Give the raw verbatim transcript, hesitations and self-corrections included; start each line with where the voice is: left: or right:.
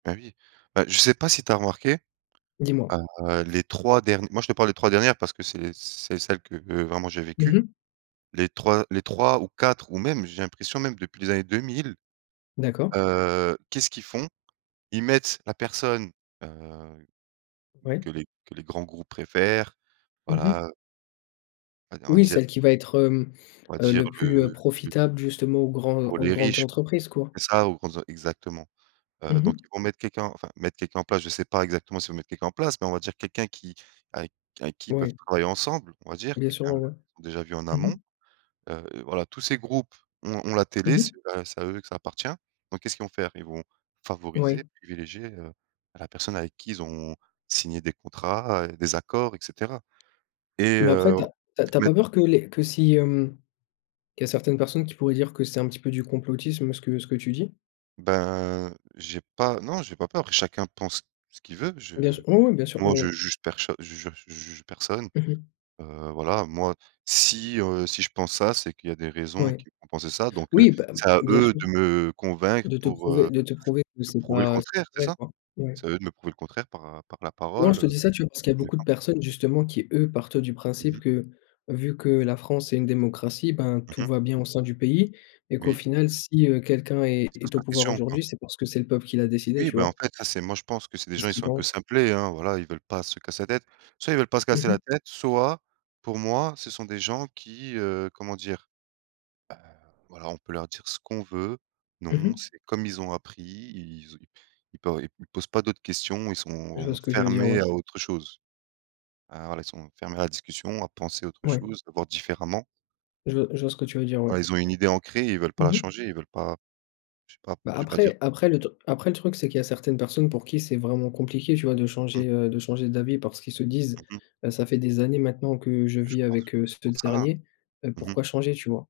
right: Bah oui. Bah, je sais pas si tu as remarqué,
left: Dis-moi.
right: heu, les trois dern moi je te parle des trois dernières parce que c'est c c'est celle que vraiment j'ai
left: Mmh
right: vécue,
left: mh.
right: les trois les trois ou quatre ou même j'ai l'impression même depuis les années deux mille,
left: D'accord.
right: heu, qu'est-ce qu'ils font? Ils mettent la personne, heu,
left: Oui.
right: que les que les grands groupes préfèrent,
left: Mmh mh.
right: voilà, heu allez on va
left: Oui,
right: dire
left: celle qui va être, hem,
right: on va
left: heu,
right: dire
left: le plus, heu,
right: le le
left: profitable justement aux gran
right: Pour
left: aux
right: les
left: grandes
right: riches.
left: entreprises quoi.
right: C'est ça, aux grandes en exactement. Heu,
left: Mmh
right: donc
left: mh.
right: ils vont mettre quelqu'un enfin mettre quelqu'un en place, je sais pas exactement s'ils vont mettre quelqu'un en place, mais on va dire quelqu'un qui avec avec qui ils peuvent
left: Ouais.
right: travailler ensemble. On va dire
left: Bien sûr,
right: quelqu'un,
left: ouais,
right: heu,
left: ouais.
right: déjà vu en
left: Mmh
right: amont.
left: mh.
right: Heu, voilà, tous ces groupes ont ont la télé,
left: Mmh mh.
right: c'est à c'est à eux que ça appartient. Donc qu'est-ce qu'ils vont faire? Ils vont
left: Oui.
right: favoriser, privilégier, heu, la personne avec qui ils ont signé des contrats et des accords, et cetera. Et
left: Mais après,
right: heu,
left: tu as tu as tu as
right: mett
left: pas peur que les que si, mmh, qu'il y a certaines personnes qui pourraient dire que c'est un petit peu du complotisme ce que ce que tu dis?
right: Ben, j'ai pas non j'ai pas peur, chacun pense ce qu'il veut,
left: Bien sûr,
right: je
left: oui, oui, bien sûr,
right: moi
left: ouais,
right: je
left: ouais.
right: juge percho, je juge je juge personne.
left: Mmh mh.
right: Heu, voilà, moi si, heu si je pense ça, c'est qu'il y des raisons
left: Ouais.
right: qui me font penser ça, donc, heu,
left: Oui! Bah, b
right: c'est à
left: bien
right: eux
left: sûr.
right: de me convaincre
left: De te
right: pour,
left: prouver
right: heu,
left: de te prouver que
right: me
left: c'est
right: prouver le
left: pas c'est
right: contraire,
left: pas
right: c'est
left: vrai
right: ça.
left: quoi. Ouais.
right: C'est à eux de me prouver le contraire par, heu par la
left: Non je
right: parole.
left: te dis ça tu vois, parce qu'il y a beaucoup de
right: [unintelligible]
left: personnes justement qui eux, partent du
right: Mmh
left: principe
right: mh.
left: que vu que la France est une démocratie, ben,
right: Mmh
left: tout
right: mh.
left: va bien au sein du pays et qu'au
right: Oui.
left: final si, heu, quelqu'un est
right: Ils se
left: est
right: posent
left: au
right: pas de
left: pouvoir
right: questions quoi.
left: aujourd'hui, c'est parce que c'est le peuple qui l'a décidé
right: Oui
left: tu
right: ben en
left: vois?
right: fait, ça c'est moi je pense que c'est des
left: C'est ce
right: gens, ils
left: qu'ils
right: sont un peu
left: pensent.
right: simplet hein, voilà, ils veulent pas se casser la tête. Soit ils veulent pas se
left: Mmh
right: casser la
left: mh.
right: tête, soit pour moi ce sont des gens qui, heu, comment dire, ben voilà, on peut leur dire ce qu'on veut,
left: Mmh
right: non
left: mh.
right: c'est comme ils ont appris, ils o ils po ils posent pas d'autres questions, ils
left: Je vois
right: sont
left: ce que tu veux dire,
right: fermés
left: ouais.
right: à autre chose. Ah, voilà, ils sont fermés à la discussion, à penser autre
left: Ouais.
right: chose, à voir différemment.
left: Je ve je vois que tu veux dire, ouais.
right: Voilà, ils ont une idée ancrée, ils veulent pas
left: Mmh
right: la
left: mh.
right: changer, ils veulent pas je sais pas,
left: Bah
right: je vais pas dire
left: après après le tr après le truc c'est qu'il y a certaines personnes pour qui c'est vraiment compliqué tu vois de
right: Mmh.
left: changer, heu, de changer d'avis parce qu'ils se disent,
right: Mmh mh.
left: heu: «Ça fait des années maintenant que je
right: Mais je
left: vis
right: crois,
left: avec, heu, ce f
right: j'en sais rien.
left: dernier, heu,
right: Mmh mh.
left: pourquoi changer?» Tu vois.